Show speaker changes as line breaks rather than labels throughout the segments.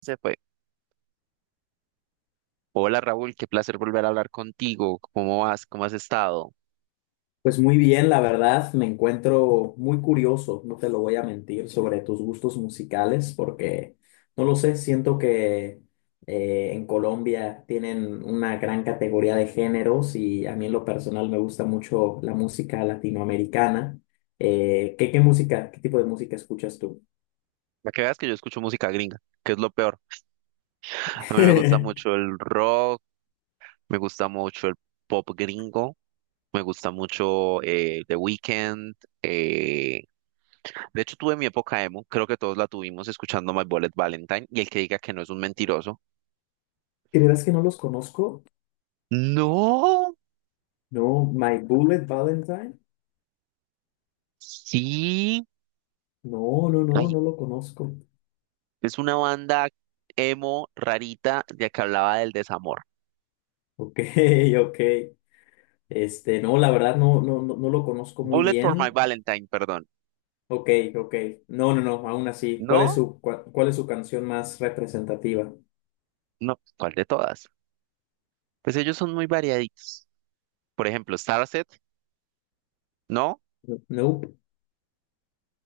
Se fue. Hola Raúl, qué placer volver a hablar contigo. ¿Cómo vas? ¿Cómo has estado?
Pues muy bien, la verdad, me encuentro muy curioso, no te lo voy a mentir, sobre tus gustos musicales, porque no lo sé, siento que en Colombia tienen una gran categoría de géneros y a mí en lo personal me gusta mucho la música latinoamericana. ¿Qué música, ¿qué tipo de música escuchas tú?
Para que veas que yo escucho música gringa, que es lo peor. A mí me gusta
¿De
mucho el rock, me gusta mucho el pop gringo, me gusta mucho The Weeknd. Eh, De hecho, tuve mi época emo, creo que todos la tuvimos escuchando My Bullet Valentine, y el que diga que no es un mentiroso.
veras que no los conozco?
No,
No, My Bullet Valentine.
sí.
No, no, no,
Ay,
no lo conozco.
es una banda emo rarita de que hablaba del desamor.
Ok, ok. Este, no, la verdad, no, no, no, no lo conozco muy
Bullet for My
bien.
Valentine, perdón.
Ok, ok. No, no, no, aún así. ¿Cuál es
No,
su canción más representativa?
no, ¿cuál de todas? Pues ellos son muy variaditos. Por ejemplo, Starset, ¿no?
Nope.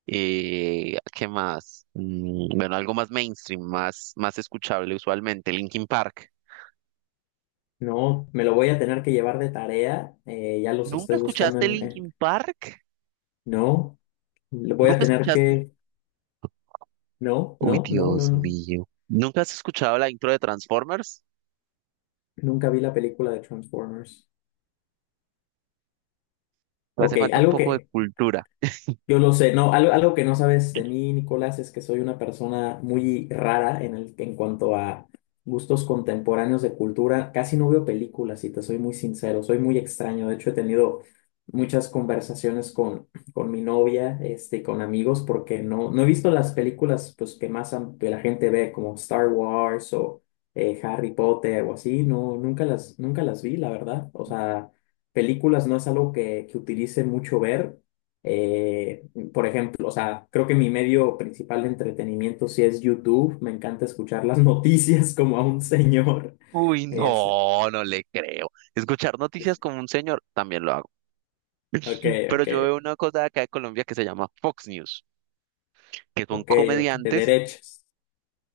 ¿Qué más? Bueno, algo más mainstream, más, más escuchable usualmente, Linkin Park.
No, me lo voy a tener que llevar de tarea. Ya los
¿Nunca
estoy buscando
escuchaste
en.
Linkin Park?
No, lo voy a
¿Nunca
tener
escuchaste?
que... No,
Uy,
no, no, no,
Dios
no.
mío. ¿Nunca has escuchado la intro de Transformers?
Nunca vi la película de Transformers.
Te hace
Ok,
falta un
algo
poco de
que,
cultura.
yo lo sé, no, algo que no sabes de mí, Nicolás, es que soy una persona muy rara en el, en cuanto a gustos contemporáneos de cultura. Casi no veo películas, y te soy muy sincero, soy muy extraño. De hecho, he tenido muchas conversaciones con, mi novia, este, y con amigos, porque no he visto las películas, pues, que más que la gente ve, como Star Wars o Harry Potter o así. No, nunca las vi, la verdad. O sea, películas no es algo que utilice mucho ver. Eh, por ejemplo, o sea, creo que mi medio principal de entretenimiento sí es YouTube. Me encanta escuchar las noticias como a un señor.
Uy,
Eh, así-
no, no le creo. Escuchar noticias como un señor, también lo hago.
ok,
Pero
ok,
yo veo una cosa de acá de Colombia que se llama Fox News, que son
ok, ok, de
comediantes.
derechos.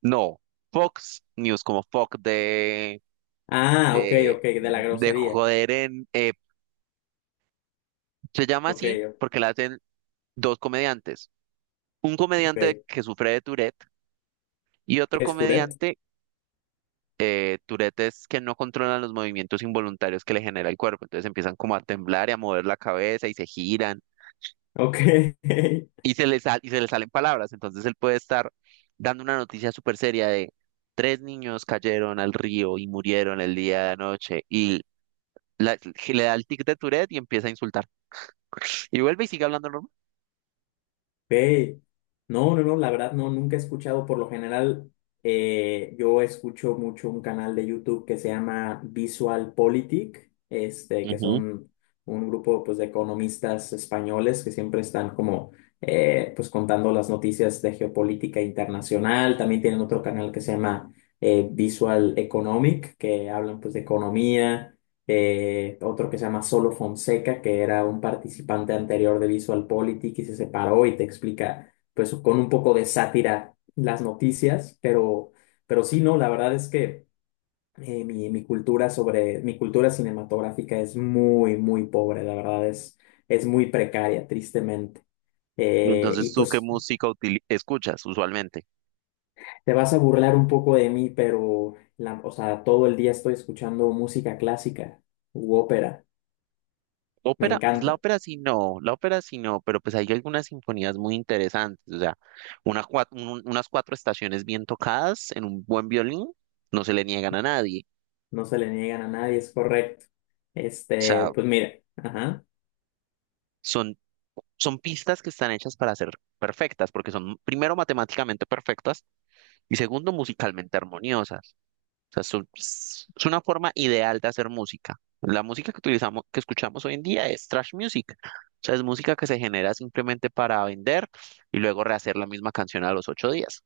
No, Fox News, como Fox de,
Ah, ok, ok,
de,
de la
de
grosería.
joder en, se llama
Ok,
así porque la hacen dos comediantes, un
ok.
comediante
¿Qué
que sufre de Tourette y otro
es Tourette?
comediante. Eh, Tourette es que no controlan los movimientos involuntarios que le genera el cuerpo, entonces empiezan como a temblar y a mover la cabeza y se giran
Ok.
y se les, y se les salen palabras, entonces él puede estar dando una noticia súper seria de… Tres niños cayeron al río y murieron el día de anoche y la- le da el tic de Tourette y empieza a insultar. Y vuelve y sigue hablando normal.
Ve. No, no, no, la verdad, no, nunca he escuchado. Por lo general, yo escucho mucho un canal de YouTube que se llama Visual Politic, este, que
Ujú.
son un grupo, pues, de economistas españoles que siempre están como pues, contando las noticias de geopolítica internacional. También tienen otro canal que se llama Visual Economic, que hablan, pues, de economía, otro que se llama Solo Fonseca, que era un participante anterior de VisualPolitik y se separó y te explica, pues, con un poco de sátira las noticias, pero sí, no, la verdad es que mi cultura cinematográfica es muy, muy pobre, la verdad es muy precaria, tristemente.
Y
Y
entonces, ¿tú qué
pues
música escuchas usualmente?
te vas a burlar un poco de mí, pero o sea, todo el día estoy escuchando música clásica u ópera. Me
Ópera, pues la
encanta.
ópera sí no, la ópera sí no, pero pues hay algunas sinfonías muy interesantes. O sea, unas cuatro estaciones bien tocadas en un buen violín no se le niegan a nadie.
No se le niegan a nadie, es correcto.
O
Este,
sea,
pues mira, ajá.
son, son pistas que están hechas para ser perfectas, porque son primero matemáticamente perfectas y segundo musicalmente armoniosas. Sea, es, es una forma ideal de hacer música. La música que utilizamos, que escuchamos hoy en día es trash music. O sea, es música que se genera simplemente para vender y luego rehacer la misma canción a los ocho días.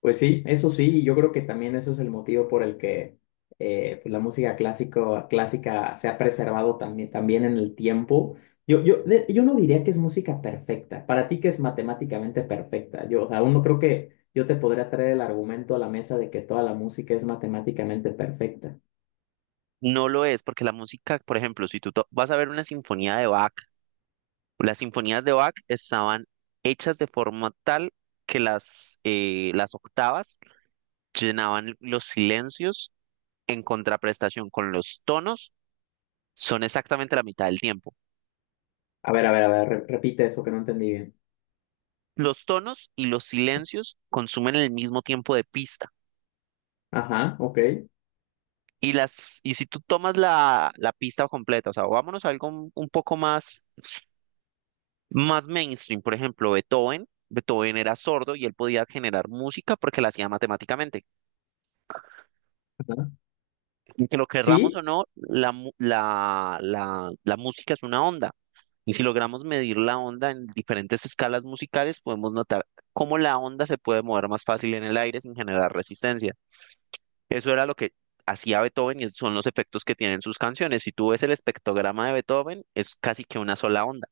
Pues sí, eso sí, y yo creo que también eso es el motivo por el que pues la música clásica se ha preservado también, también en el tiempo. Yo no diría que es música perfecta, para ti que es matemáticamente perfecta. Yo, o sea, aún no creo que yo te podría traer el argumento a la mesa de que toda la música es matemáticamente perfecta.
No lo es, porque la música, por ejemplo, si vas a ver una sinfonía de Bach, las sinfonías de Bach estaban hechas de forma tal que las octavas llenaban los silencios en contraprestación con los tonos, son exactamente la mitad del tiempo.
A ver, a ver, a ver, repite eso que no entendí bien.
Los tonos y los silencios consumen el mismo tiempo de pista.
Ajá, ok.
Y, y si tú tomas la pista completa, o sea, vámonos a algo un poco más, más mainstream, por ejemplo, Beethoven. Beethoven era sordo y él podía generar música porque la hacía matemáticamente.
Ajá.
Y que lo querramos o
Sí.
no, la, mu- la música es una onda. Y si logramos medir la onda en diferentes escalas musicales, podemos notar cómo la onda se puede mover más fácil en el aire sin generar resistencia. Eso era lo que hacía Beethoven y esos son los efectos que tienen sus canciones. Si tú ves el espectrograma de Beethoven, es casi que una sola onda.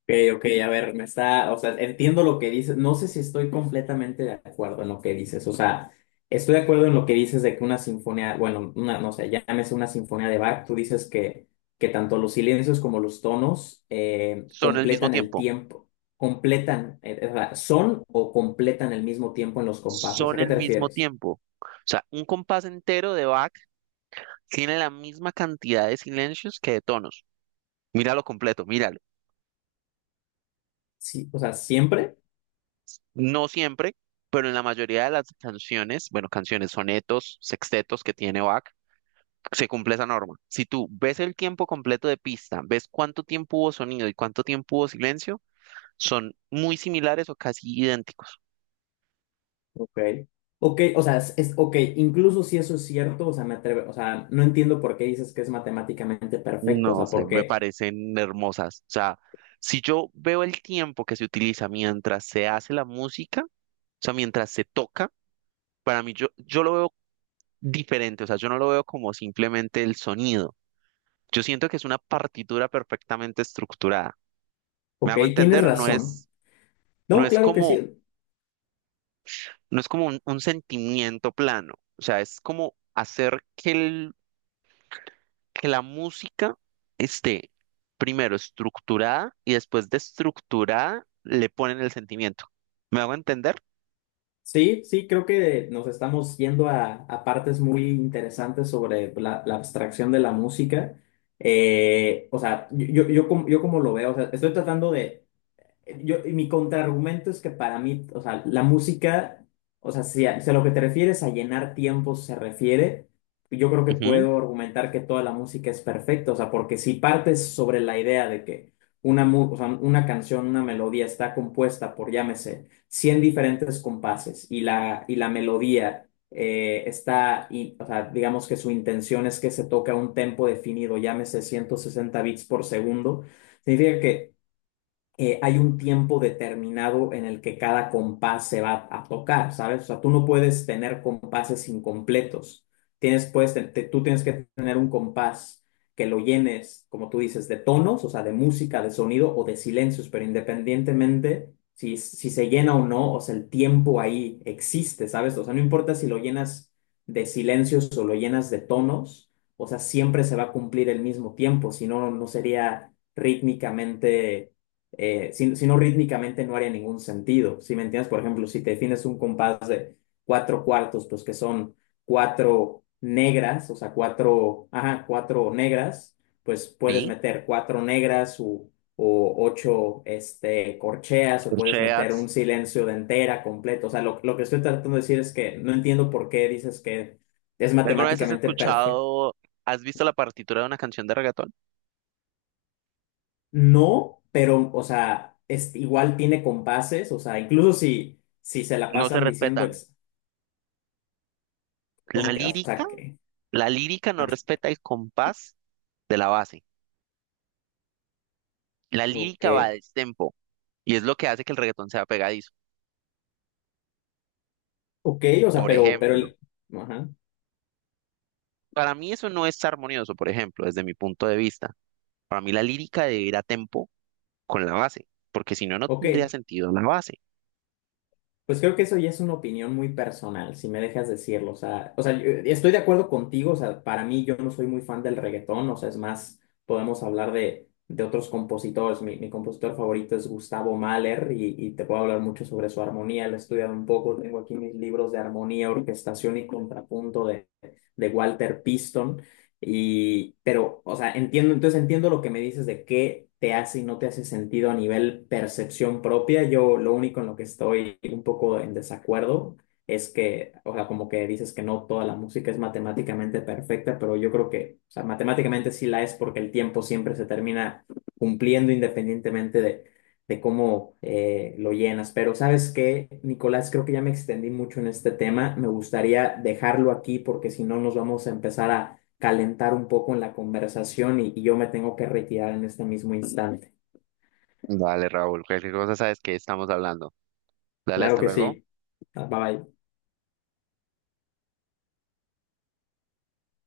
Ok, ok, a ver, o sea, entiendo lo que dices, no sé si estoy completamente de acuerdo en lo que dices. O sea, estoy de acuerdo en lo que dices de que una sinfonía, bueno, una, no sé, llámese una sinfonía de Bach, tú dices que, tanto los silencios como los tonos
Son el mismo
completan el
tiempo,
tiempo, completan, o sea, son o completan el mismo tiempo en los compases,
son
¿a qué
el
te
mismo
refieres?
tiempo. O sea, un compás entero de Bach tiene la misma cantidad de silencios que de tonos. Míralo completo, míralo.
Sí, o sea, ¿siempre?
No siempre, pero en la mayoría de las canciones, bueno, canciones, sonetos, sextetos que tiene Bach, se cumple esa norma. Si tú ves el tiempo completo de pista, ves cuánto tiempo hubo sonido y cuánto tiempo hubo silencio, son muy similares o casi idénticos.
Ok, ok, o sea, ok, incluso si eso es cierto, o sea, o sea, no entiendo por qué dices que es matemáticamente perfecto, o
No
sea,
sé, me
porque,
parecen hermosas. O sea, si yo veo el tiempo que se utiliza mientras se hace la música, o sea, mientras se toca, para mí yo, yo lo veo diferente. O sea, yo no lo veo como simplemente el sonido. Yo siento que es una partitura perfectamente estructurada. ¿Me
ok,
hago
tienes
entender? No
razón.
es, no
No,
es
claro que
como,
sí,
no es como un sentimiento plano. O sea, es como hacer que el que la música esté primero estructurada y después de estructurada le ponen el sentimiento. ¿Me hago entender?
sí, sí, creo que nos estamos yendo a partes muy interesantes sobre la, la abstracción de la música. O sea, yo como lo veo, o sea, estoy tratando de... Yo, y mi contraargumento es que para mí, o sea, la música, o sea, si a lo que te refieres a llenar tiempos se refiere, yo creo que
Ujú,
puedo argumentar que toda la música es perfecta, o sea, porque si partes sobre la idea de que una, o sea, una canción, una melodía está compuesta por, llámese, 100 diferentes compases y la melodía o sea, digamos que su intención es que se toque a un tempo definido, llámese 160 bits por segundo, significa que hay un tiempo determinado en el que cada compás se va a tocar, ¿sabes? O sea, tú no puedes tener compases incompletos. Tienes, pues, te- te- tú tienes que tener un compás que lo llenes, como tú dices, de tonos, o sea, de música, de sonido o de silencios, pero independientemente si se llena o no, o sea, el tiempo ahí existe, ¿sabes? O sea, no importa si lo llenas de silencios o lo llenas de tonos, o sea, siempre se va a cumplir el mismo tiempo, si no, no sería rítmicamente, si no rítmicamente no haría ningún sentido. Si me entiendes, por ejemplo, si te defines un compás de cuatro cuartos, pues que son cuatro negras, o sea, cuatro, ajá, cuatro negras, pues puedes
sí,
meter cuatro negras o ocho, este, corcheas, o puedes meter
corcheas.
un silencio de entera completo. O sea, lo que estoy tratando de decir es que no entiendo por qué dices que es
¿Alguna vez has
matemáticamente perfecto.
escuchado, has visto la partitura de una canción de reggaetón?
No, pero, o sea, es, igual tiene compases, o sea, incluso si se la
No se
pasan diciendo
respetan. La
como que, o
lírica,
sea, que,
la lírica no respeta el compás de la base. La
ok,
lírica va a destempo y es lo que hace que el reggaetón sea pegadizo.
ok, o sea,
Por
pero,
ejemplo,
el, ajá,
para mí eso no es armonioso, por ejemplo, desde mi punto de vista. Para mí la lírica debe ir a tempo con la base, porque si no, no
ok.
tendría sentido la base.
Pues creo que eso ya es una opinión muy personal, si me dejas decirlo. O sea, yo, estoy de acuerdo contigo. O sea, para mí, yo no soy muy fan del reggaetón. O sea, es más, podemos hablar de otros compositores. Mi compositor favorito es Gustavo Mahler y te puedo hablar mucho sobre su armonía. Lo he estudiado un poco. Tengo aquí mis libros de armonía, orquestación y contrapunto de, Walter Piston. Y, pero, o sea, entonces entiendo lo que me dices de qué te hace y no te hace sentido a nivel percepción propia. Yo lo único en lo que estoy un poco en desacuerdo es que, o sea, como que dices que no toda la música es matemáticamente perfecta, pero yo creo que, o sea, matemáticamente sí la es porque el tiempo siempre se termina cumpliendo independientemente de cómo lo llenas. Pero, ¿sabes qué, Nicolás? Creo que ya me extendí mucho en este tema. Me gustaría dejarlo aquí porque si no nos vamos a empezar a calentar un poco en la conversación y yo me tengo que retirar en este mismo instante.
Dale, Raúl, cualquier cosa sabes que estamos hablando. Dale,
Claro
hasta
que
luego.
sí. Bye bye.